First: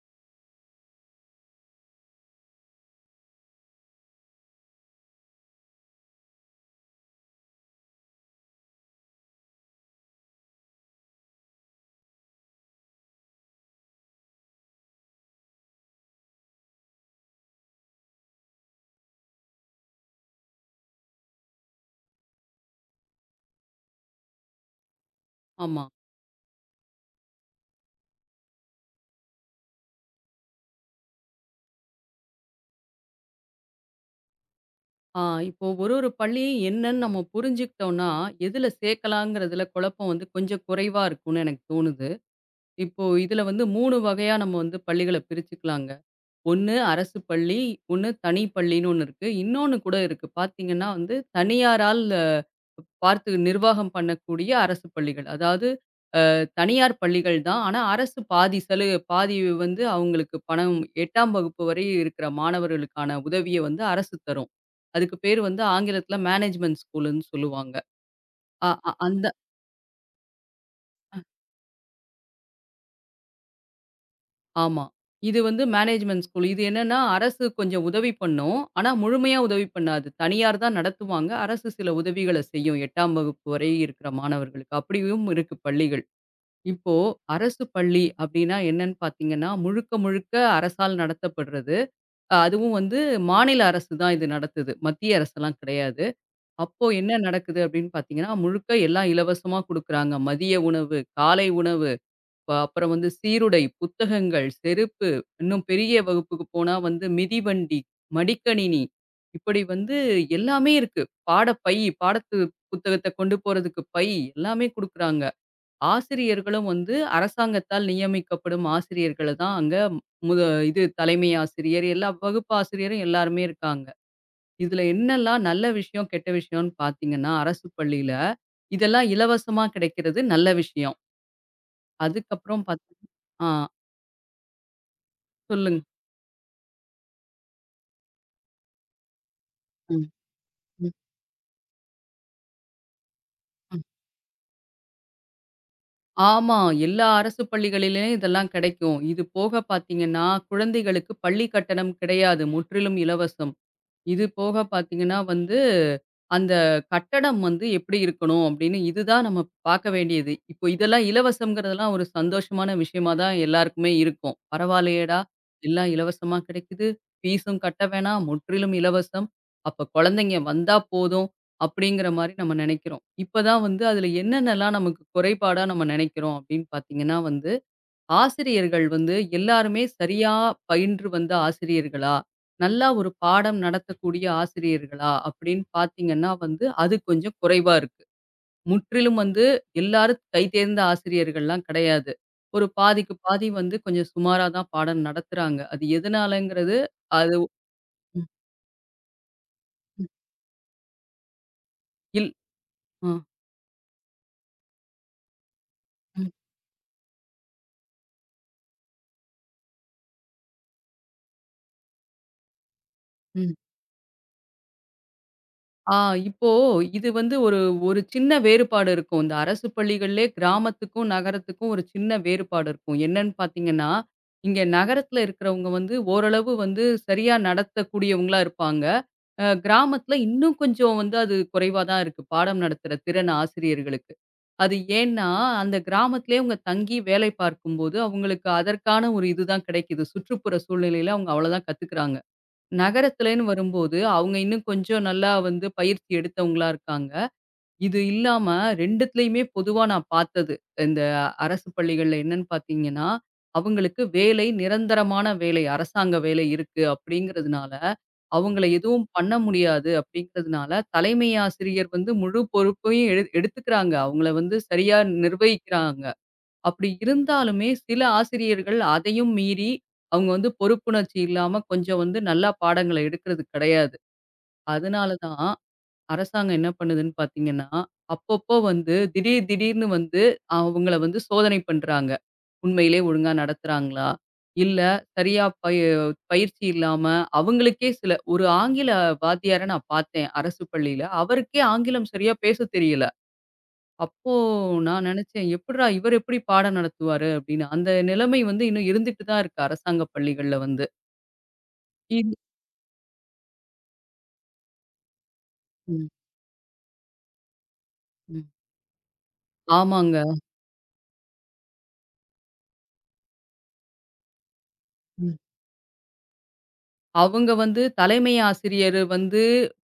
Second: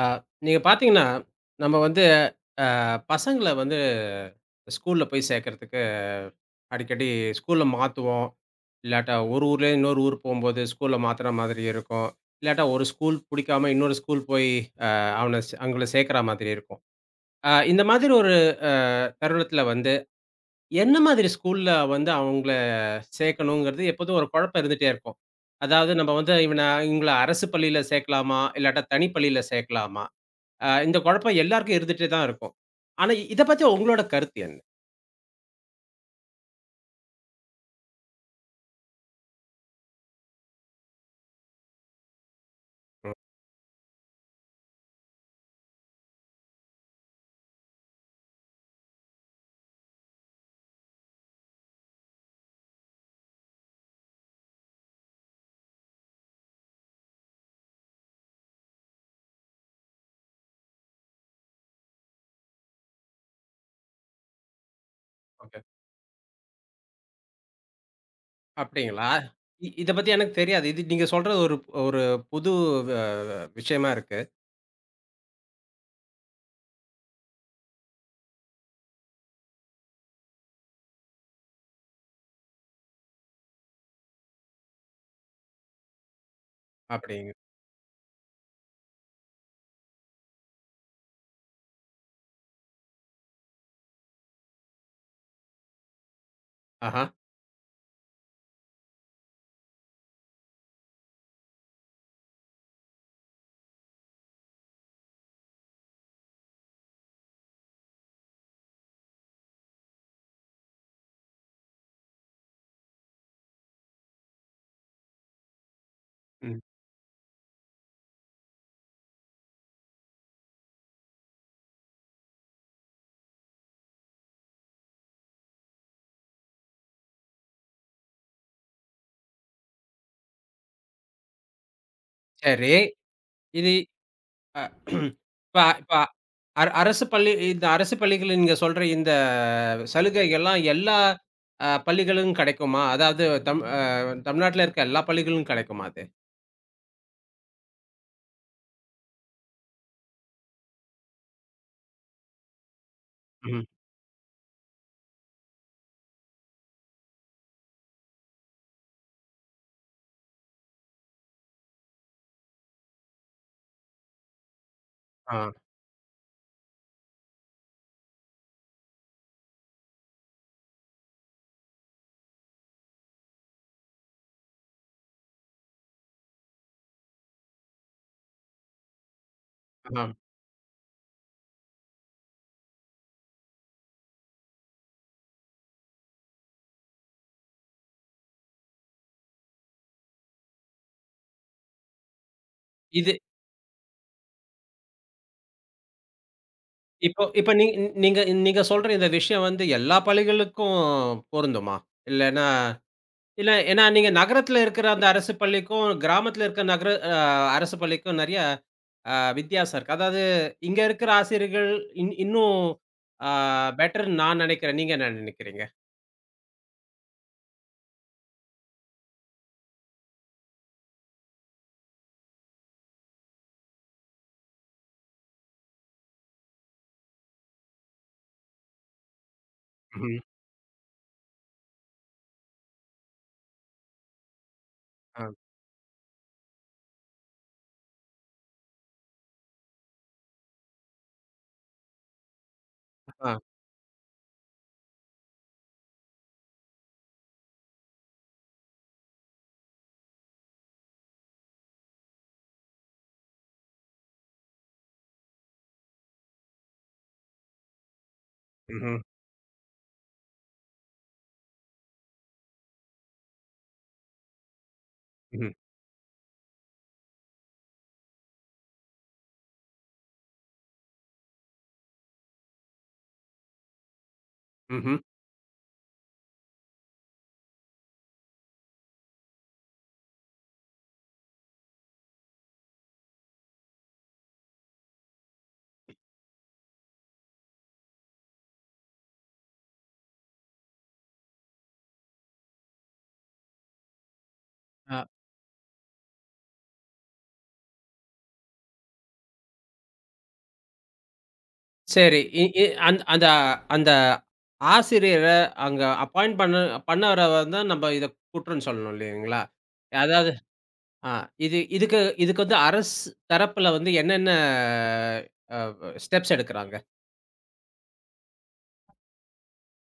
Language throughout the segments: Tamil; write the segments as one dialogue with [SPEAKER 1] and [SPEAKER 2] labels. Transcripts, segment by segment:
[SPEAKER 1] ஆ நீங்கப் பாத்தீங்கன்னா, நம்ம வந்து ஆ பசங்கள வந்து ஸ்கூல்ல போய் சேக்கறதுக்கு அடிக்கடி ஸ்கூல மாத்துவோம். இல்லாட்டா, ஒரு ஊர்லருந்து இன்னொரு ஊர் போம்போது ஸ்கூல மாத்துற மாதிரி இருக்கும். இல்லாட்டா, ஒரு ஸ்கூல் பிடிக்காம இன்னொரு ஸ்கூல் போயி, அ அவனச் அவுங்கள சேக்கிற மாதிரி இருக்கும். ஆ இந்த மாதிரி ஒரு ஆ தருணத்துல வந்து என்ன மாதிரி ஸ்கூல்ல வந்து அவுங்கள சேக்கணுங்கிறது எப்போதும் ஒரு குழப்பம் இருந்துட்டே இருக்கும்.
[SPEAKER 2] ஆமா.
[SPEAKER 1] அதாவது நம்ம வந்து இவன இவங்கள அரசுப் பள்ளியில சேக்கலாமா? இல்லாட்டா, தனிப்பள்ளியில சேக்கலாமா? ஆ இந்தக் குழப்பம் எல்லாருக்கும் இருந்துட்டே தான் இருக்கும். ஆனா இதைப் பத்தி உங்களோட கருத்து என்?
[SPEAKER 2] ஆ, இப்போ ஒரு ஒரு பள்ளியும் என்னன்னு நம்ம புரிஞ்சுக்கிட்டோம்னா, எதுல சேக்கலாம்ங்கிறதுல குழப்பம் வந்து கொஞ்சம் குறைவா இருக்கும்னு எனக்கு தோணுது. இப்போ
[SPEAKER 1] அ.
[SPEAKER 2] இதுல வந்து 3 வகையா நம்ம வந்து பள்ளிகளைப் பிரிச்சுக்கலாங்க. ஒண்ணு அரசுப் பள்ளி, ஒண்ணு தனிப்பள்ளின்னு ஒண்ணு இருக்கு. இன்னொண்ணு கூட இருக்கு. பாத்தீங்கன்னா வந்து தனியாரால் அ பார்த்து நிர்வாகம் பண்ணக்கூடிய அரசுப் பள்ளிகள். அதாவது அ தனியார் பள்ளிகள் தான். ஆனா அரசு பாதி செலவு பாதி வந்து அவுங்களுக்கு பணம், 8ஆம் வகுப்பு வரை இருக்குற மாணவர்களுக்கான உதவிய வந்து அரசு தரும். அதுக்கு பேரு வந்து
[SPEAKER 1] ஓகே.
[SPEAKER 2] ஆங்கிலத்துல மேனேஜ்மெண்ட் ஸ்கூலுன்னு சொல்லுவாங்க. ஆ அ
[SPEAKER 1] அப்டீங்களா?
[SPEAKER 2] அந்த
[SPEAKER 1] இதைப் பத்தி எனக்குத் தெரியாது. இது நீங்கச்
[SPEAKER 2] அ.
[SPEAKER 1] சொல்றது ஒரு ஒரு புது வ விஷியமா இருக்கு.
[SPEAKER 2] ஆமா. இது வந்து மேனேஜ்மெண்ட்டு ஸ்கூல். இது என்னன்னா அரசு கொஞ்சம் உதவி பண்ணும். ஆனா முழுமையா உதவி பண்ணாது. தனியார் தான் நடத்துவாங்க. அரசு சில உதவிகளைச் செய்யும் 8ஆம் வகுப்பு வரை இருக்குற மாணவர்களுக்கு அப்டியும் இருக்கு பள்ளிகள். இப்போ
[SPEAKER 1] அப்படிங்க
[SPEAKER 2] அரசுப் பள்ளி அப்டின்னா என்னன்னு பாத்தீங்கன்னா முழுக்க, முழுக்க அரசால் நடத்தப்படுறது. அதுவும் வந்து மாநில அரசுதான் இது நடத்துது. மத்திய அரசுலாம் கெடையாது. அப்போ
[SPEAKER 1] ஆஹம்.
[SPEAKER 2] என்ன நடக்குது அப்டின்னு பாத்தீங்கன்னா முழுக்க எல்லாம் இலவசமா குடுக்குறாங்க. மதிய உணவு, காலை உணவு அப் அப்புறம் வந்து சீருடை, புத்தகங்கள், செருப்பு இன்னும் பெரிய வகுப்புக்கு போனா வந்து மிதிவண்டி, மடிக்கணினி இப்படி வந்து எல்லாமே இருக்கு. பாடப்பை, பாடப்புத்தகத்த கொண்டு போறதுக்கு பை எல்லாமே குடுக்குறாங்க.
[SPEAKER 1] ம்.
[SPEAKER 2] ஆசிரியர்களும் வந்து அரசாங்கத்தால் நியமிக்கப்படும் ஆசிரியர்கள தான் அங்க முத இது தலைமை ஆசிரியர் எல்லா வகுப்பு ஆசிரியரும் எல்லாருமே இருக்காங்க. இதுல என்னெல்லாம் நல்ல விஷியம் கெட்ட விஷியம்னு பாத்தீங்கன்னா அரசுப் பள்ளியில இதெல்லாம் இலவசமா கிடைக்கிறது நல்ல விஷியம். அதுக்கப்பறம்
[SPEAKER 1] சரி.
[SPEAKER 2] பாத் அ.
[SPEAKER 1] இது அ இப்ப
[SPEAKER 2] சொல்லுங்க.
[SPEAKER 1] இப்ப அர அரசுப் பள்ளி இந்த அரசுப் பள்ளிகள் நீங்கச் சொல்ற இந்தச்
[SPEAKER 2] ம்.
[SPEAKER 1] சலுகை எல்லாம்
[SPEAKER 2] ம்.
[SPEAKER 1] எல்லா பள்ளிகளிலும் கெடைக்குமா? அதாவது தமிழ் அ
[SPEAKER 2] ம்.
[SPEAKER 1] தமிழநாட்ல இருக்க எல்லா பள்ளிகளிலும் கெடைக்குமா அது?
[SPEAKER 2] ஆமா. எல்லா அரசுப் பள்ளிகளிலும் இதெல்லாம் கெடைக்கும். இது போகப் பாத்தீங்கன்னா குழந்தைகளுக்குப் பள்ளி கட்டணம் கிடையாது. முற்றிலும் இலவசம்.
[SPEAKER 1] ம்.
[SPEAKER 2] இது போகப் பாத்தீங்கன்னா வந்து அந்தக் கட்டடம் வந்து எப்டி இருக்கணும் அப்டின்னு இது தான் நாம பாக்க வேண்டியது. இப்போ இதெல்லாம் இலவசங்கறதெல்லாம் ஒரு சந்தோஷமான விஷியமா தான் எல்லாருக்குமே இருக்கும். "பரவா இல்லயேடா
[SPEAKER 1] அ.
[SPEAKER 2] எல்லாம் இலவசமா கிடைக்குது. ஃபீஸும் கட்ட வேணாம். முற்றிலும் இலவசம். அப்பக் குழந்தைங்க வந்தா போதும்" அப்டிங்கிற மாரி நம்ம நெனைக்கிறோம். இப்பதான் வந்து அதுல என்னென்னலாம் நமக்குக் குறைபாடு நாம நினைக்கிறோம் அப்டின்னு பாத்தீங்கன்னா வந்து ஆசிரியர்கள் வந்து எல்லாருமே
[SPEAKER 1] அன்ன.
[SPEAKER 2] சரியா பயின்று வந்த ஆசிரியர்களா? நல்லா ஒரு பாடம் நடத்தக்கூடிய ஆசிரியர்களா? அப்டின்னு பாத்தீங்கன்னா வந்து அது கொஞ்சம் குறைவா இருக்கு. முற்றிலும் வந்து எல்லாரும் கைதேர்ந்த ஆசிரியர்கள்லாம் கெடையாது. ஒரு பாதிக்கு
[SPEAKER 1] இது
[SPEAKER 2] பாதி வந்து கொஞ்சம் சுமாராதான் பாடம் நடத்துறாங்க. அது எதனாலங்கிறது?
[SPEAKER 1] இப்ப
[SPEAKER 2] அது
[SPEAKER 1] இப்ப நீங் நீங்க
[SPEAKER 2] ம்.
[SPEAKER 1] நீங்கச் சொல்ற இந்த விஷியம் வந்து எல்லா பள்ளிகளுக்கும் பொருந்துமா?
[SPEAKER 2] இல்
[SPEAKER 1] இல்லனா
[SPEAKER 2] அ.
[SPEAKER 1] இல்ல ஏனா, நீங்க நகரத்துல இருக்குற அந்த அரசுப் பள்ளிக்கும்,
[SPEAKER 2] ம்.
[SPEAKER 1] கிராமத்துல இருக்க நகர அ அரசுப் பள்ளிக்கும் நிறைய அ வித்யாசம் இருக்கு. அதாவது இங்க இருக்குற ஆசிரியர்கள் இன் இன்னும் அ
[SPEAKER 2] ம்.
[SPEAKER 1] பெட்டர்ன்னு நான் நெனைக்கறேன். நீங்க என்ன நெனைக்கறீங்க?
[SPEAKER 2] ஆ இப்போ, இது வந்து ஒரு ஒரு சின்ன வேறுபாடு இருக்கும். அரசுப் பள்ளிகள்ளே, கிராமத்துக்கும், நகரத்துக்கும் ஒரு சின்ன வேறுபாடு இருக்கும். என்னன்னு பாத்தீங்கன்னா? இங்க நகரத்துல இருக்கறவங்க வந்து ஓரளவு வந்து சரியா நடத்தக்கூடியவங்களா இருப்பாங்க. அ கிராமத்துல
[SPEAKER 1] ம்.
[SPEAKER 2] இன்னும் கொஞ்சம் வந்து அது குறைவாதான் இருக்கு. பாடம் நடத்துற திறன் ஆசிரியர்களுக்கு. அது ஏனா
[SPEAKER 1] அ.
[SPEAKER 2] அந்தப் கிராமத்துலயே அவுங்க தங்கி வேலை பார்க்கும் போது அவுங்களுக்கு அதற்கான ஒரு இதுதான் கிடைக்குது. சுற்றுப்புற சூழ்நிலைல அவுங்க அவ்வளவுதான் கத்துக்குறாங்க.
[SPEAKER 1] அ.
[SPEAKER 2] நகரத்துலன்னு வரும்போது, அவுங்க இன்னும் கொஞ்சம் நல்லா வந்து பயிற்சி எடுத்தவங்களா இருக்காங்க. இது இல்லாம 2டுத்துலயுமே பொதுவா நான் பாத்தது. இந்த அரசுப் பள்ளிகள்ல என்னன்னு பாத்தீங்கன்னா? அவுங்களுக்கு வேலை நிரந்தரமான வேலை. அரசாங்க வேலை இருக்கு அப்டிங்கறதுனால அவுங்கள
[SPEAKER 1] ம்ஹ்ம்.
[SPEAKER 2] எதுவும் பண்ண முடியாது அப்டிங்கறதுனால தலைமை ஆசிரியர் வந்து முழு பொறுப்பையும் எடு எடுத்துக்குறாங்க. அவுங்கள வந்து சரியா
[SPEAKER 1] ம்ஹ்ம்.
[SPEAKER 2] நிர்வகிக்கிறாங்க. அப்டி இருந்தாலுமே சில ஆசிரியர்கள் அதையும் மீறி அவுங்க வந்து பொறுப்புணர்ச்சி இல்லாம கொஞ்சம் வந்து நல்லா பாடங்கள எடுக்குறது கெடையாது.
[SPEAKER 1] ம்ஹ்ம்.
[SPEAKER 2] அதனால தான் அரசாங்கம் என்ன பண்ணுதுன்னு பாத்தீங்கன்னா, அப்பப்ப வந்து திடீர் திடீர்னு வந்து அவுங்களை வந்து சோதனை பண்றாங்க. உண்மையிலே ஒழுங்கா நடத்துறாங்களா இல்ல சரியா ப பயிற்சி இல்லாம அவுங்களுக்கே சில ஒரு ஆங்கில வாத்தியார நான் பாத்தேன். அரசுப் பள்ளியில அவருக்கே ஆங்கிலம் சரியா பேசத் தெரியல. அப்போ
[SPEAKER 1] அ.
[SPEAKER 2] நான் நினைச்சேன், "எப்புட்றா? இவர் எப்படி பாடம் நடத்துவாரு?" அப்டின்னு. அந்த நிலைமை வந்து இன்னும் இருந்துட்டு தான் இருக்கு. அரசாங்க பள்ளிகள்ல வந்து.
[SPEAKER 1] சரி.
[SPEAKER 2] இது
[SPEAKER 1] இ இ அந் அந்த அந்த ஆசிரியர அங்க
[SPEAKER 2] ம்.
[SPEAKER 1] அப்பாயிண்ட் பண்ணு பண்ணவர வந்துதான் நம்ம இத
[SPEAKER 2] ம்.
[SPEAKER 1] குற்றம் சொல்லணும், இல்லீங்களா?
[SPEAKER 2] ஆமாங்க.
[SPEAKER 1] அதாவது ஆ, இது இதுக்கு இதுக்கு வந்து, அரசு தரப்புல வந்து என்னென்ன
[SPEAKER 2] ம்.
[SPEAKER 1] ஆ, அப ஸ்டெப்ஸ் எடுக்குறாங்க?
[SPEAKER 2] அவங்க வந்து, தலைமை ஆசிரியர் வந்து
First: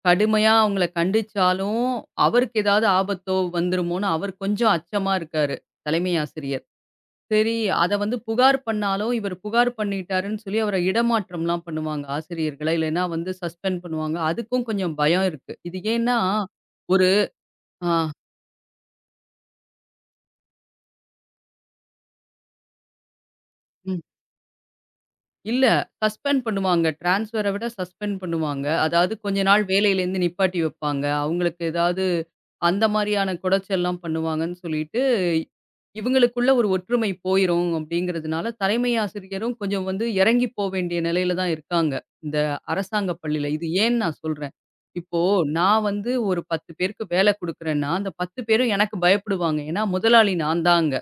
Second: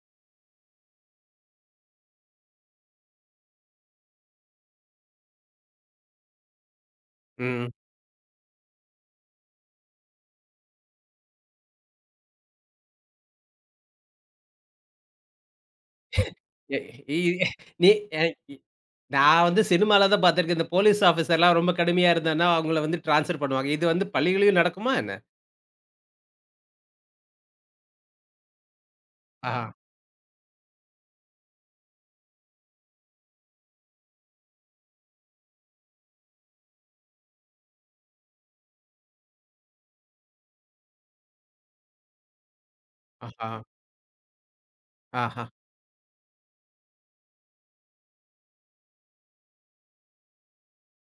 [SPEAKER 2] கடுமையா அவங்கள கண்டிச்சாலும், அவருக்கு ஏதாவது ஆபத்தோ வந்துருமோன்னு அவர் கொஞ்சம் அச்சமா இருக்காரு. தலைமை ஆசிரியர். செரி,
[SPEAKER 1] ம்.
[SPEAKER 2] அத வந்து புகார் பண்ணாலும் இவரு புகார் பண்ணிட்டாருன்னு, சொல்லி அவரை இடமாற்றம்லாம் பண்ணுவாங்க. ஆசிரியர்களை, இல்லைன்னா வந்து சஸ்பெண்ட் பண்ணுவாங்க. அதுக்கும் கொஞ்சம் பயம் இருக்கு. இது ஏன்னா,
[SPEAKER 1] [unintelligible]
[SPEAKER 2] ஒரு
[SPEAKER 1] நி
[SPEAKER 2] ஆ.
[SPEAKER 1] அ இ நான் வந்து சினிமாவுல தான் பாத்துருக்கேன். இந்த போலீஸ் ஆஃபீசர் எல்லாம் ரொம்ப கடுமையா இருந்தன்னா, அவங்கள வந்து டிரான்ஸ்ஃபர் பண்ணுவாங்க. இது
[SPEAKER 2] ம்.
[SPEAKER 1] வந்து பள்ளிகளிலயும் நடக்குமா, என்ன?
[SPEAKER 2] இல்ல, சஸ்பெண்ட் பண்ணுவாங்க. டிரான்ஸ்ஃபர விட சஸ்பெண்ட் பண்ணுவாங்க. அதாவது, கொஞ்ச நாள்
[SPEAKER 1] ஆஹா.
[SPEAKER 2] வேலையில இருந்து நிப்பாட்டி வைப்பாங்க. அவங்களுக்கு ஏதாவது அந்த மாரியான கொடச்சல் எல்லாம் பண்ணுவாங்கன்னு சொல்லிட்டு, இவங்களுக்குள்ள ஒரு ஒற்றுமை போயிரும் அப்படிங்கறதுனால, தலைமை ஆசிரியரும் கொஞ்சம் வந்து இறங்கி போ வேண்டிய நிலையில தான் இருக்காங்க. இந்த அரசாங்க பள்ளியில.
[SPEAKER 1] ஆஹ்ஹா.
[SPEAKER 2] இது ஏன் நான் சொல்றேன், இப்போ,
[SPEAKER 1] ஆஹா!
[SPEAKER 2] நான் வந்து ஒரு 10 பேருக்கு வேல குடுக்கறேன்னா, அந்த 10 பேரும் எனக்கு பயப்படுவாங்க. ஏன்னா, முதலாளி நான் தான் அங்க.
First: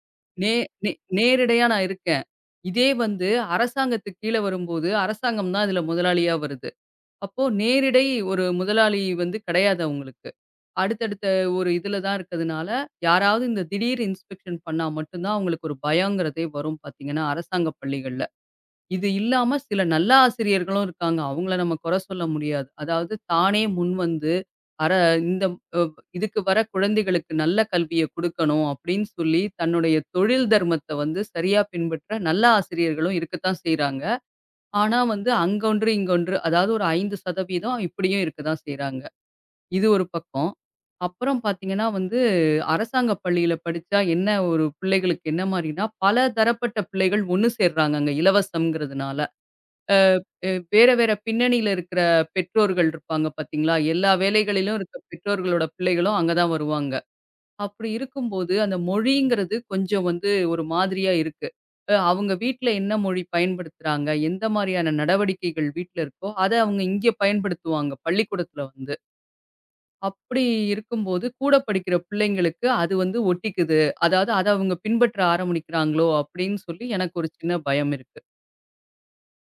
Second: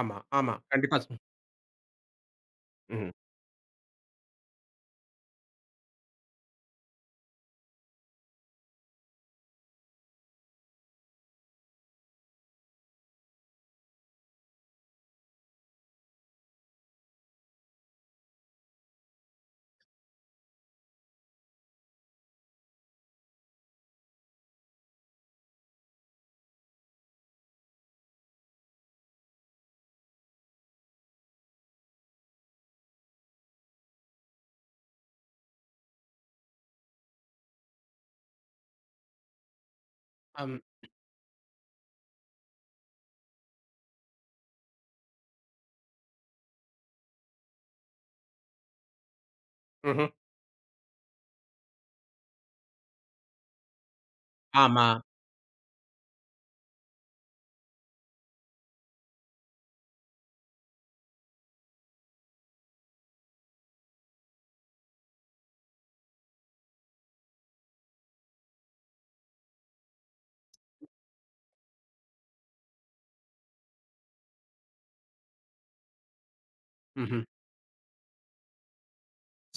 [SPEAKER 1] ஆமா,
[SPEAKER 2] நே
[SPEAKER 1] ஆமா.
[SPEAKER 2] நே
[SPEAKER 1] கண்டிப்பா சொல்
[SPEAKER 2] நேரடையா நான் இருக்கன். இதே
[SPEAKER 1] ம்.
[SPEAKER 2] வந்து, அரசாங்கத்துக்குக் கீழ வரும்போது, அரசாங்கம் தான் இதுல முதலாளியா வருது. அப்போ நேரிடை ஒரு முதலாளி வந்து கெடையாது அவுங்களுக்கு. அடுத்தடுத்த ஒரு இதுல தான் இருக்கதுனால, யாராவது இந்தத் திடீர் இன்ஸ்பெக்ஷன் பண்ணா மட்டும் தான், அவுங்களுக்கு ஒரு பயங்கிறதே வரும் பாத்தீங்கன்னா, அரசாங்கப் பள்ளிகள்ல. இது இல்லாம சில நல்ல ஆசிரியர்களும் இருக்காங்க. அவுங்கள நம்ம குற சொல்ல முடியாது. அதாவது தானே முன்வந்து அர இந்த [unintelligible] இதுக்கு வர குழந்தைகளுக்கு நல்ல கல்வியக் குடுக்கணும் அப்படின்னு சொல்லி, தன்னுடைய தொழில் தர்மத்த வந்து சரியா பின்பற்ற நல்ல ஆசிரியர்களும் இருக்கத்தான் செய்யறாங்க. ஆனா வந்து, அங்க ஒன்று, இங்க ஒன்று. அதாவது ஒரு 5% சதவீதம் இப்படியும் இருக்கத்தான் செய்யறாங்க. இது ஒரு பக்கம்.
[SPEAKER 1] அம்.
[SPEAKER 2] அப்புறம் பாத்தீங்கன்னா வந்து, அரசாங்க பள்ளியில் படிச்சா என்ன ஒரு பிள்ளைகளுக்கு என்ன மாரின்னா, பல தரப்பட்ட பிள்ளைகள் ஒண்ணு சேர்றாங்க, அங்க இலவசம்ங்கறதுனால!
[SPEAKER 1] ம்ஹ்ம்.
[SPEAKER 2] அ வே வேற வேற பின்னணியில இருக்கிற பெற்றோர்கள் இருப்பாங்க. பாத்தீங்களா, எல்லா வேலைகளிலும்
[SPEAKER 1] ஆமா.
[SPEAKER 2] இருக்கிற பெற்றோர்களோட பிள்ளைகளும் அங்க தான் வருவாங்க. அப்படி இருக்கும்போது, அந்த மொழிங்கிறது கொஞ்சம் வந்து ஒரு மாதிரியா இருக்கு. அ அவுங்க வீட்டுல என்ன மொழி பயன்படுத்துறாங்க? எந்த மாதிரியான நடவடிக்கைகள் வீட்டுல இருக்கோ, அதை அவங்க இங்க பயன்படுத்துவாங்க, பள்ளிக்கூடத்துல வந்து. அப்படி இருக்கும்போது, கூடப் படிக்கிற பிள்ளைங்களுக்கு அது வந்து ஒட்டிக்குது. அதாது அதை அவுங்க பின்பற்ற ஆரம்பிக்கிறாங்களோ! அப்படின்னு சொல்லி எனக்கு
[SPEAKER 1] ம்ஹ்ம்.
[SPEAKER 2] ஒரு சின்னப் பயம் இருக்கு.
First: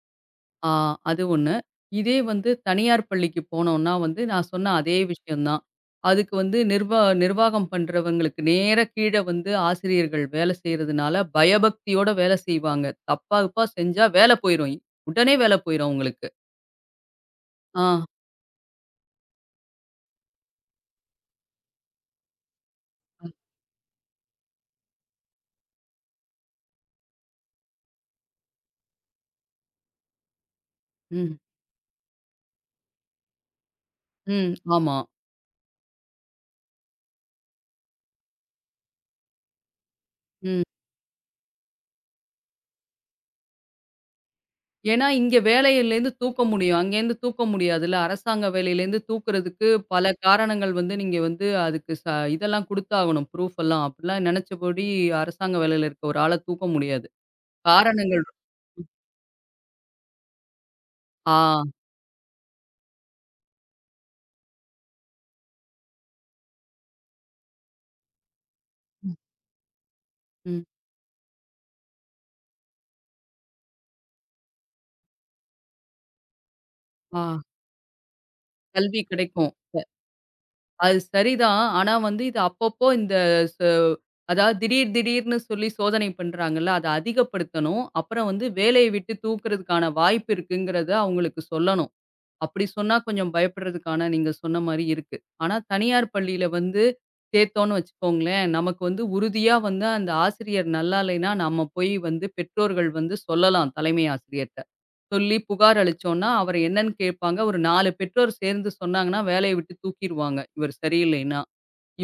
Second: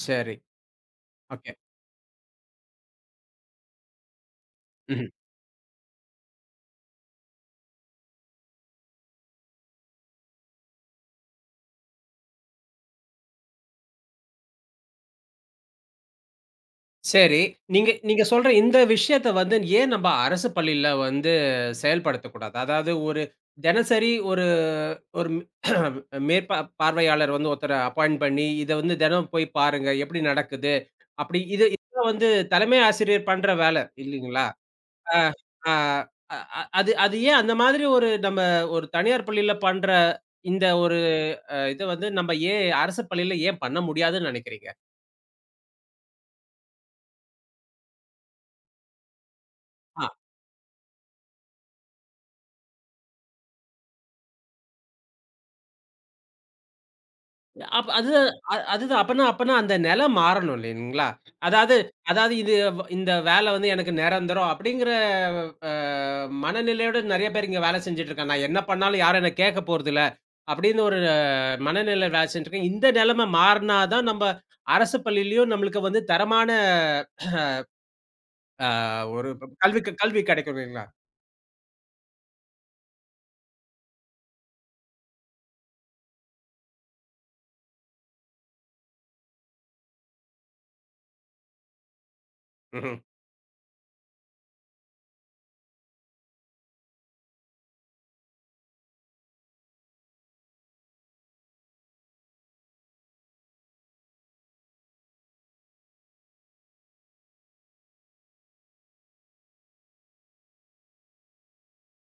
[SPEAKER 1] சரி.
[SPEAKER 2] ஆ, அது
[SPEAKER 1] ஓகே.
[SPEAKER 2] 1. இதே வந்து தனியார் பள்ளிக்குப் போனோன்னா வந்து, நான் சொன்ன அதே
[SPEAKER 1] ம்ஹ்ம்.
[SPEAKER 2] விஷயம் தான். அதுக்கு வந்து நிர்வா நிர்வாகம் பண்றவங்களுக்கு நேர, கீழ வந்து ஆசிரியர்கள் வேலை செய்யறதுனால பயபக்தியோடு வேலை செய்வாங்க. தப்பா கிப்பா செஞ்சா வேலை போயிரும். உடனே வேலை போயிரும் அவுங்களுக்கு.
[SPEAKER 1] சரி. நீங்க
[SPEAKER 2] ஆ.
[SPEAKER 1] நீங்கச் சொல்ற இந்த விஷயத்தை வந்து, ஏன் நம்ம அரசுப் பள்ளியில வந்து செயல்படுத்தக்கூடாது? அதாவது ஒரு
[SPEAKER 2] ம்.
[SPEAKER 1] தினசரி ஒரு ஒரு மேற்பா பார்வையாளர் வந்து ஒருத்தர அப்பாய்ண்ட் பண்ணி இதை வந்து தினம் போய் பாருங்க. எப்படி நடக்குது
[SPEAKER 2] ம்.
[SPEAKER 1] அப்படி இது இத வந்து தலைமை ஆசிரியர் பண்ற வேலை இல்லைங்களா?
[SPEAKER 2] ம், ஆமா.
[SPEAKER 1] அ அ அ அது அது ஏன் அந்த மாதிரி ஒரு நம்ம ஒரு தனியார் பள்ளியில பண்ற
[SPEAKER 2] ம்.
[SPEAKER 1] இந்த ஒரு அ இதை வந்து நம்ப ஏன் அரசுப் பள்ளியில ஏன் பண்ண முடியாதுன்னு நினைக்கிறீங்க?
[SPEAKER 2] ஏன்னா இங்க வேலையில இருந்து தூக்க முடியும். அங்க இருந்து தூக்க முடியாதுல. அரசாங்க வேலையில இருந்து தூக்குறதுக்கு
[SPEAKER 1] ஆ.
[SPEAKER 2] பல காரணங்கள் வந்து நீங்க வந்து அதுக்கு ச இதெல்லாம் குடுத்தாவணும். ப்ஃரூப்லாம். அப்படில்லாம் நினைச்சபடி அரசாங்க வேலையில இருக்கிற ஒரு ஆள தூக்க முடியாது.
[SPEAKER 1] ஆ, அப்ப அது
[SPEAKER 2] காரணங்கள்
[SPEAKER 1] அ அதுதான். அப்பன்னா அப்பன்னா அந்த நிலை மாறணும் இல்லைங்களா?
[SPEAKER 2] ஆ.
[SPEAKER 1] அதாவது அதாவது இது இந்த வேலை வந்து எனக்கு நிரந்தரம் அப்படிங்கிற அ மனநிலையோடு நிறைய பேரு இங்க வேலை செஞ்சிட்டு இருக்கான். நான் என்ன பண்ணாலும் யாரும் என்னை கேட்கப்போறது இல்ல.
[SPEAKER 2] ம்.
[SPEAKER 1] அப்படின்னு ஒரு அ மனநிலை வேலை செஞ்சிட்டு இருக்கேன். இந்த நிலைமை மாறுனா தான் நம்ம அரசுப் பள்ளியிலும் நம்மளுக்கு வந்து தரமான
[SPEAKER 2] ஆ.
[SPEAKER 1] அ
[SPEAKER 2] கல்வி
[SPEAKER 1] ஒரு
[SPEAKER 2] கிடைக்கும்.அப்ப
[SPEAKER 1] இப்ப கல்வி க கல்வி கிடைக்கும் இல்லைங்களா? ம்.
[SPEAKER 2] அது சரிதான். ஆனா வந்து இது அப்பப்போ இந்த ச அதாவது திடீர் திடீர்னு சொல்லி சோதனை பண்றாங்கல்ல. அதை அதிகப்படுத்தணும். அப்புறம் வந்து வேலைய விட்டுத் தூக்குறதுக்கான வாய்ப்பு இருக்குங்கிறத அவங்களுக்கு சொல்லணும். அப்படி சொன்னா
[SPEAKER 1] ம்ஹ்ம்.
[SPEAKER 2] கொஞ்சம் பயப்படுறதுக்கான நீங்கச் சொன்ன மாரி இருக்கு. ஆனா தனியார் பள்ளியில வந்து சேத்தோம்னு வச்சுக்கோங்களேன். நமக்கு வந்து உறுதியா வந்து அந்த ஆசிரியர் நல்லா இல்லைன்னா, நாம போய் வந்து பெற்றோர்கள் வந்து சொல்லலாம். தலைமை ஆசிரியர்ட்ட. சொல்லிப் புகார் அளிச்சோம்னா, அவர் என்னன்னு கேப்பாங்க. ஒரு 4 பெற்றோர் சேர்ந்து சொன்னாங்கன்னா, வேலைய விட்டு தூக்கிருவாங்க, இவர் சரியில்லைன்னா.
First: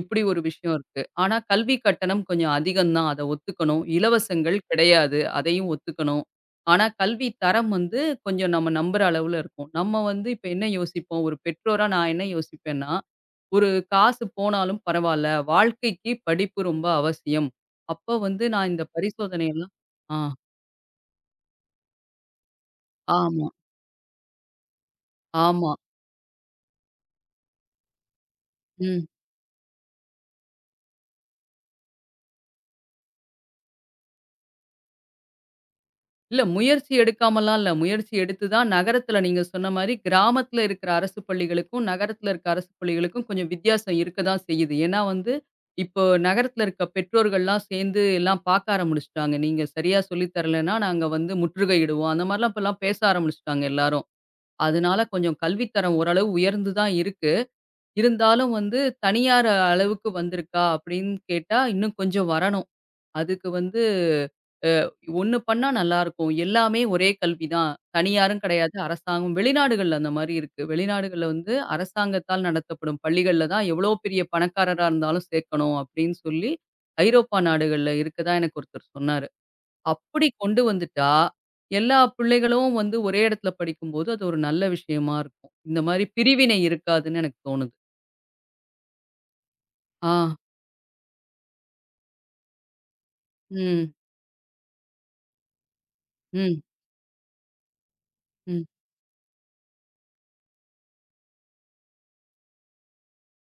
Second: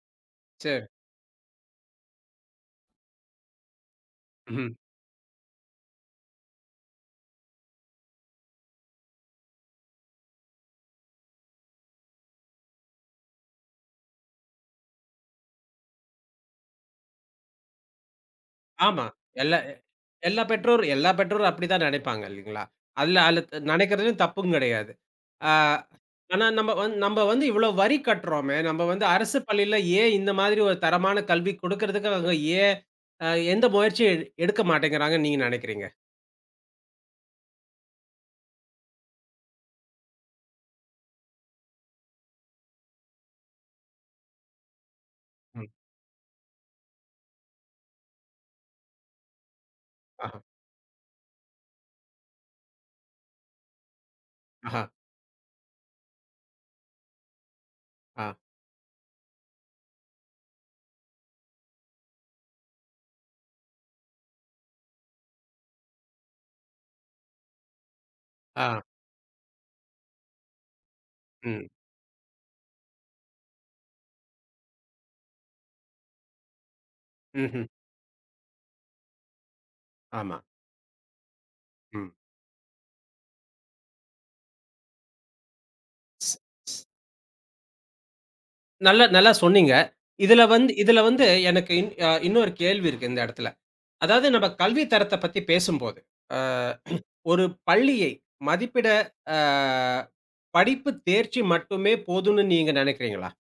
[SPEAKER 2] இப்படி ஒரு விஷயம்
[SPEAKER 1] சரி.
[SPEAKER 2] இருக்கு. ஆனா கல்விக் கட்டணம் கொஞ்சம் அதிகம்தான். அத ஒத்துக்கணும். இலவசங்கள்
[SPEAKER 1] ம்ஹ்ம்.
[SPEAKER 2] கிடையாது. அதையும் ஒத்துக்கணும். ஆனா கல்வித்தரம் வந்து கொஞ்சம் நம்ம நம்புற அளவுல இருக்கும். நம்ம வந்து இப்ப என்ன யோசிப்போம். ஒரு பெற்றோரா நான் என்ன யோசிப்பேன்னா, ஒரு காசு போனாலும் பரவாயில்ல. வாழ்க்கைக்குப் படிப்பு ரொம்ப அவசியம். அப்ப வந்து நான் இந்தப்
[SPEAKER 1] ஆமா.
[SPEAKER 2] பரிசோதனை
[SPEAKER 1] எல்லா
[SPEAKER 2] எல்லாம்
[SPEAKER 1] எ
[SPEAKER 2] ஆ
[SPEAKER 1] எல்லா பெற்றோரும் எல்லா பெற்றோரும் அப்படித்தான் நினைப்பாங்க இல்லீங்களா? அதுல அல்லது
[SPEAKER 2] ஆமா.
[SPEAKER 1] நினைக்கிறது தப்பும் கிடையாது. ஆ,
[SPEAKER 2] ஆமா.
[SPEAKER 1] ஆனா நம்ம வந்து நம்ம வந்து இவ்ளோ வரி கட்டுறோமே, நம்ம வந்து
[SPEAKER 2] ம்.
[SPEAKER 1] அரசுப் பள்ளியில ஏன் இந்த மாதிரி ஒரு தரமான கல்வி கொடுக்குறதுக்கு அவங்க ஏன் அ எந்த முயற்சியும் எடுக்க மாட்டேங்கிறாங்கன்னு நீங்க நினைக்கிறீங்க?
[SPEAKER 2] இல்ல. முயற்சி எடுக்காமல்லாம் இல்ல. முயற்சி எடுத்துதான் நகரத்துல நீங்கச் சொன்ன மாரி கிராமத்துல இருக்குற அரசுப் பள்ளிகளுக்கும், நகரத்துல இருக்குற அரசுப் பள்ளிகளுக்கும் கொஞ்சம் வித்தியாசம் இருக்கத்தான் செய்யுது. ஏன்னா வந்து
[SPEAKER 1] ம்.
[SPEAKER 2] இப்போ நகரத்துல இருக்க பெற்றோர்கள்லாம் சேர்ந்து எல்லாம் பார்க்க ஆரம்பிச்சிட்டாங்க. நீங்கச் சரியா சொல்லித்
[SPEAKER 1] ஆஹ.
[SPEAKER 2] தரலைன்னா, நாங்க வந்து முற்றுகையிடுவோம். அந்த மாதிரி எல்லாம் பேச ஆரம்பிச்சிட்டாங்க எல்லாரும்.
[SPEAKER 1] ஆஹ.
[SPEAKER 2] அதனால கொஞ்சம் கல்வித்தரம் ஓரளவு உயர்ந்து தான் இருக்கு.
[SPEAKER 1] ஆ.
[SPEAKER 2] இருந்தாலும் வந்து தனியார் அளவுக்கு வந்திருக்கா, அப்படின்னு கேட்டா இன்னும் கொஞ்சம் வரணும். அதுக்கு வந்து அ, 1 பண்ணா நல்லா இருக்கும். எல்லாமே ஒரே கல்வி தான். தனியாரும் கிடையாது.
[SPEAKER 1] ஆ.
[SPEAKER 2] அரசாங்கம் வெளிநாடுகள்ல அந்த மாரி இருக்கு. வெளிநாடுகள்ல வந்து
[SPEAKER 1] ம்.
[SPEAKER 2] அரசாங்கத்தால் நடத்தப்படும் பள்ளிகள்ல தான் எவ்வளவு பெரிய பணக்காரரா இருந்தாலும் சேர்க்கணும் அப்படின்னு சொல்லி, ஐரோப்பா
[SPEAKER 1] ம்ஹ்ம்.
[SPEAKER 2] நாடுகள்ல இருக்கிறதா எனக்கு ஒருத்தர் சொன்னாரு. அப்படி
[SPEAKER 1] ஆமா.
[SPEAKER 2] கொண்டு வந்துட்டா, எல்லா
[SPEAKER 1] ம்.
[SPEAKER 2] பிள்ளைகளும் வந்து ஒரே இடத்துல படிக்கும்போது அது ஒரு நல்ல விஷயமா இருக்கும். இந்த மாரி பிரிவினை இருக்காதுன்னு எனக்குத் தோணுது.
[SPEAKER 1] நல்லா, நல்லா சொன்னீங்க.
[SPEAKER 2] ஆஹ்.
[SPEAKER 1] இதுல வந்து இதுல வந்து எனக்கு இன்னொரு கேள்வி இருக்கு, இந்த இடத்துல!
[SPEAKER 2] ம்.
[SPEAKER 1] அதாவது என்னோட கல்வித் தரத்தை பத்தி பேசும்போது,
[SPEAKER 2] ம்.
[SPEAKER 1] அ ஒரு பள்ளியை
[SPEAKER 2] ம்.
[SPEAKER 1] மதிப்பிட அ படிப்பு தேர்ச்சி மட்டுமே போதும்னு நீங்க நெனைக்கிறீங்களா?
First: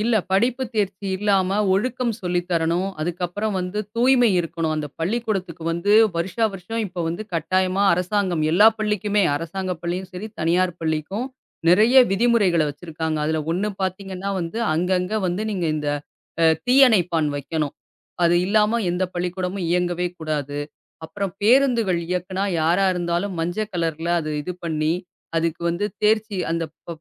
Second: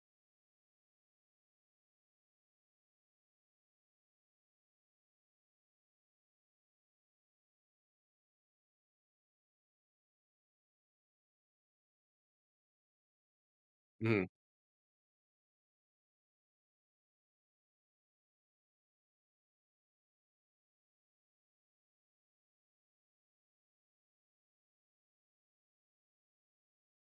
[SPEAKER 2] இல்ல. படிப்பு தேர்ச்சி இல்லாம ஒழுக்கம் சொல்லித் தரணும். அதுக்கு அப்பறம் வந்து, தூய்மை இருக்கணும். அந்தப் பள்ளிக்கூடத்துக்கு வந்து, வருஷா வருஷம் இப்போ வந்து கட்டாயமா அரசாங்கம் எல்லா பள்ளிக்குமே அரசாங்க பள்ளியும் சேரி, தனியார் பள்ளிக்கும் நெறைய விதிமுறைகளைக் வச்சிருக்காங்க. அதுல ஒண்ணு
[SPEAKER 1] ம்.
[SPEAKER 2] பாத்தீங்கன்னா வந்து, அங்கங்க வந்து நீங்க இந்த அ தீ அணைப்பான் வைக்கணும். அது இல்லாம எந்தப் பள்ளிக்கூடமும் இயங்கவே கூடாது. அப்பறம் பேருந்துகள் இயக்குனா யாரா இருந்தாலும் மஞ்சள் கலர்ல அது இது பண்ணி, அதுக்கு வந்து தேர்ச்சி அந்தப் பப்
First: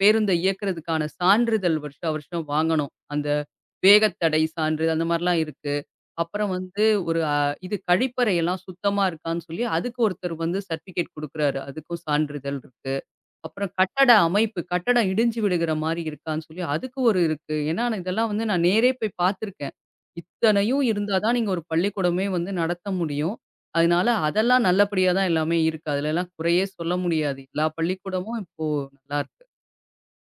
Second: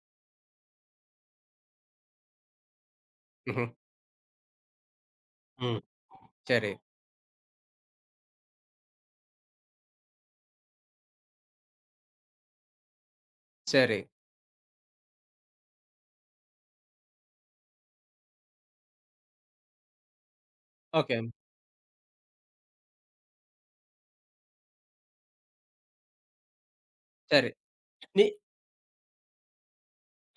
[SPEAKER 2] பேருந்தை இயக்குறதுக்கான சான்றிதழ் வருஷா வருஷம் வாங்கணும். அந்த
[SPEAKER 1] ம்ஹ்ம்.
[SPEAKER 2] வேகத்தடை சான்று, அந்த மாரிலாம் இருக்கு.
[SPEAKER 1] ம்.
[SPEAKER 2] அப்பறம்
[SPEAKER 1] சேரி.
[SPEAKER 2] வந்து, ஒரு இது கழிப்பறை எல்லாம் சுத்தமா இருக்கான்னு சொல்லி அதுக்கு ஒருத்தர் வந்து சர்டிபிகேட் கொடுக்கிறாரு. அதுக்கும் சான்றிதழ் இருக்கு. அப்பறம்
[SPEAKER 1] சேரி.
[SPEAKER 2] கட்டட அமைப்பு! கட்டடம் இடிஞ்சு விழுகிற மாரி இருக்கான்னு சொல்லி, அதுக்கு ஒரு இருக்கு. ஏனா இதெல்லாம் வந்து நான் நேரே போய்ப் பாத்திருக்கேன். இத்தனையும்
[SPEAKER 1] ஓகே.
[SPEAKER 2] இருந்தாதான் நீங்க ஒரு பள்ளிக்கூடமே வந்து நடத்த முடியும். அதுனால, அதெல்லாம் நல்லபடியா தான் எல்லாமே இருக்கு. அதுல எல்லாம் குறையே சொல்ல முடியாது.
[SPEAKER 1] சேரி
[SPEAKER 2] எல்லா
[SPEAKER 1] நீ
[SPEAKER 2] பள்ளிக்கூடமும் இப்போ நல்லாருக்கு.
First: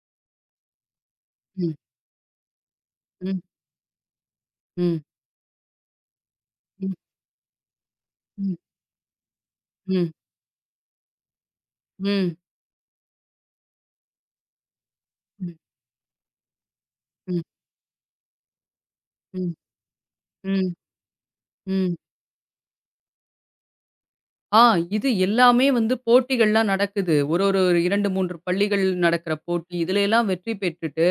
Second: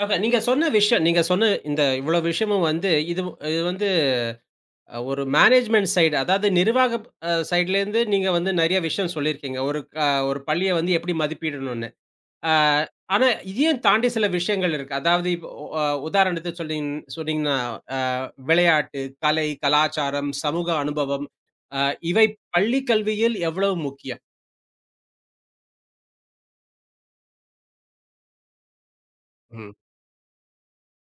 [SPEAKER 1] ஆஹா, நீங்கச் சொன்ன விஷயம் நீங்கச் சொன்ன
[SPEAKER 2] ம்.
[SPEAKER 1] இந்த இவ்ளோ விஷயமும் வந்து இது
[SPEAKER 2] ம்.
[SPEAKER 1] வந்து.
[SPEAKER 2] ம்.
[SPEAKER 1] ஒரு மேனேஜ்மென்ட் சைடு அதாவது
[SPEAKER 2] ம்.
[SPEAKER 1] நிர்வாகம் சைடுலேந்து நீங்க வந்து
[SPEAKER 2] ம்.
[SPEAKER 1] நெறைய விஷயம் சொல்லி இருக்கீங்க. ஒரு அ
[SPEAKER 2] ம்.
[SPEAKER 1] ஒரு பள்ளியை வந்து எப்டி மதிப்பிடணும்னு.
[SPEAKER 2] ம்.
[SPEAKER 1] அ ஆனா, இதையும் தாண்டி சில விஷயங்கள் இருக்கு. அதாவது இப்
[SPEAKER 2] ம்.
[SPEAKER 1] ஒ அ உதாரணத்துக்குச் சொல்றீங்
[SPEAKER 2] ம்.
[SPEAKER 1] சொல்றீங்கன்னா அ விளையாட்டு, கலை,
[SPEAKER 2] ம்,
[SPEAKER 1] கலாச்சாரம், சமூக
[SPEAKER 2] ம்,
[SPEAKER 1] அனுபவம் அ
[SPEAKER 2] ம்.
[SPEAKER 1] இவை பள்ளி கல்வியில் எவ்வளவு முக்கியம்?
[SPEAKER 2] ஆஹ், இது எல்லாமே வந்து போட்டிகள்லாம் நடக்குது. ஒரு, ஒரு 2,3 பள்ளிகள் நடக்குற போட்டி.
[SPEAKER 1] ம்.
[SPEAKER 2] இதுலைலாம் வெற்றி பெற்றுட்டு,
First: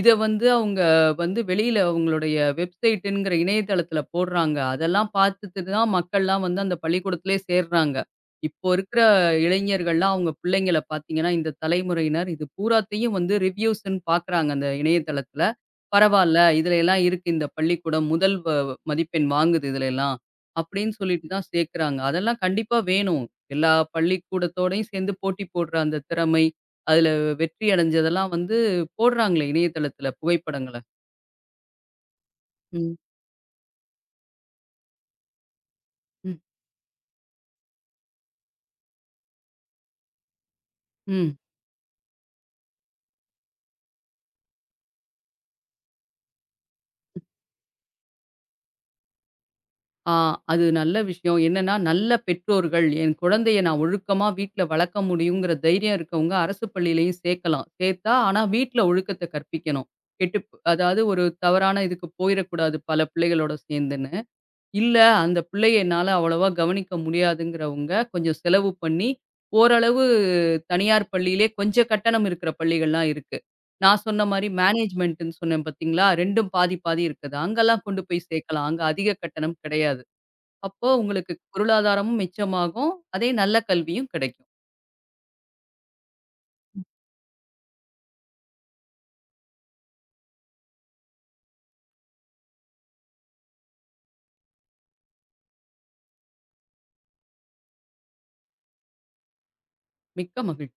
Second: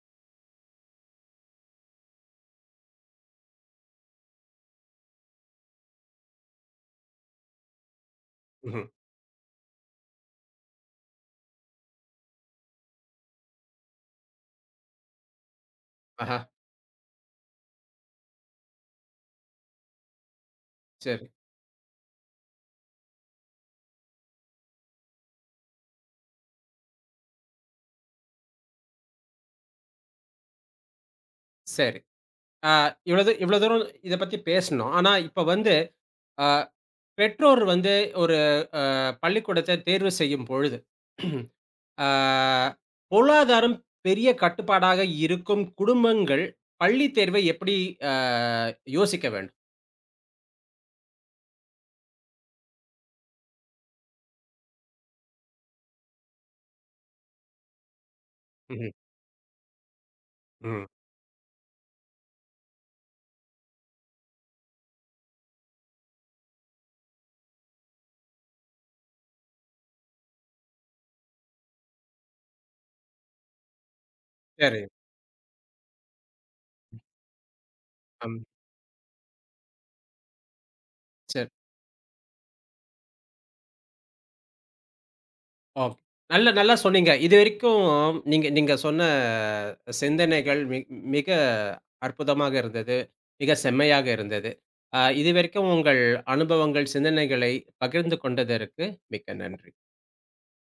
[SPEAKER 2] இத வந்து அவங்க வந்து வெளியில அவங்களுடைய வெப்சைட் என்கிற இணையதளத்துல போடுறாங்க. அதெல்லாம் பாத்துட்டுதான், மக்கள்லாம் வந்து அந்தப் பள்ளிக்கூடத்திலேயே சேர்றாங்க. இப்போ
[SPEAKER 1] ம்ஹும்.
[SPEAKER 2] இருக்கிற இளைஞர்கள்லாம், அவங்க பிள்ளைங்கள பாத்தீங்கன்னா, இந்தத் தலைமுறையினர் இது பூராத்தையும் வந்து ரிவ்யூஸ்ன்னு பாக்குறாங்க, அந்த இணையதளத்துல.
[SPEAKER 1] ஆஹா.
[SPEAKER 2] பரவால்ல, இதுலைலாம் இருக்கு இந்த பள்ளிக்கூடம் முதல் வ மதிப்பெண் வாங்குது, இதுலைலாம் அப்டின்னு
[SPEAKER 1] செரி.
[SPEAKER 2] சொல்லிட்டுதான் சேக்கிறாங்க. அதெல்லாம் கண்டிப்பா வேணும். எல்லா பள்ளிக்கூடத்தோட சேந்து, போட்டி போடுற அந்தத் திறமை, அதுல வெற்றி அடைஞ்சதெல்லாம் வந்து போடுறாங்களே இணையதளத்துல புகைப்படங்கள.
[SPEAKER 1] சரி, ஆ,
[SPEAKER 2] ம்.
[SPEAKER 1] இவ்வளது இவ்வளோ தூரம் இத பத்தி பேசினோம். ஆனா, இப்ப வந்து
[SPEAKER 2] ம்.
[SPEAKER 1] ஆ, பெற்றோர் வந்து ஒரு ஆ, பள்ளிக்கூடத்த தேர்வு செய்யும் பொழுது,
[SPEAKER 2] ம்.
[SPEAKER 1] ஆ, பொருளாதாரம் பெரிய கட்டுப்பாடாக இருக்கும் குடும்பங்கள், பள்ளி தேர்வை எப்படி ஆ, யோசிக்க வேண்டும்?
[SPEAKER 2] ஆ, அது நல்ல விஷியம். என்னன்னா, நல்ல பெற்றோர்கள், என் குழந்தையை நான் ஒழுக்கமா வீட்ல வளக்க முடியும்ங்கிற தைரியம் இருக்கவங்க, அரசு பள்ளியிலேயும் சேக்கலாம். சேத்தா, ஆனா, விட்டுல
[SPEAKER 1] ம்ஹ்ம்.
[SPEAKER 2] ஒழுக்கத்த கற்பிக்கணும். கெட்டுப்
[SPEAKER 1] ம்.
[SPEAKER 2] அதாவது, ஒரு தவறான இதுக்குப் போயிற கூடாது, பல பிள்ளைகளோட சேந்துனு. இல்ல, அந்த பிள்ளைய என்னால அவ்ளோவா கவனிக்க முடியாதுங்கிறவங்க, கொஞ்சம் செலவு பண்ணி ஓரளவு தனியார் பள்ளிலே, கொஞ்சம் கட்டணம் இருக்குற பள்ளிகள்லாம் இருக்கு. நான் சொன்ன மாரி,
[SPEAKER 1] சரி.
[SPEAKER 2] மேனேஜ்மெண்ட்னு சொன்னேன் பாத்தீங்களா, 2ம் பாதி, பாதி இருக்குது. அங்கலாம் கொண்டு போய்
[SPEAKER 1] ஆம்.
[SPEAKER 2] சேக்கலாம். அங்க அதிகம் கட்டணம் கெடையாது. அப்போ உங்களுக்கு
[SPEAKER 1] செரி.
[SPEAKER 2] பொருளாதாரமும் மிச்சமாகும், அதே நல்ல கல்வியும் கெடைக்கும்.
[SPEAKER 1] ஓ, நல்ல நல்ல
[SPEAKER 2] ம்.
[SPEAKER 1] சொன்னீங்க. இதுவரைக்கும் நீங்க நீங்க சொன்ன ஆ, சிந்தனைகள் மி மிக அற்புதமாக இருந்தது. மிக செம்மையாக இருந்தது. ஆ, இதுவரைக்கும் உங்கள் அனுபவங்கள், சிந்தனைகளை பகிர்ந்து கொண்டதற்கு மிக்க நன்றி!
[SPEAKER 2] மிக்க மகிழ்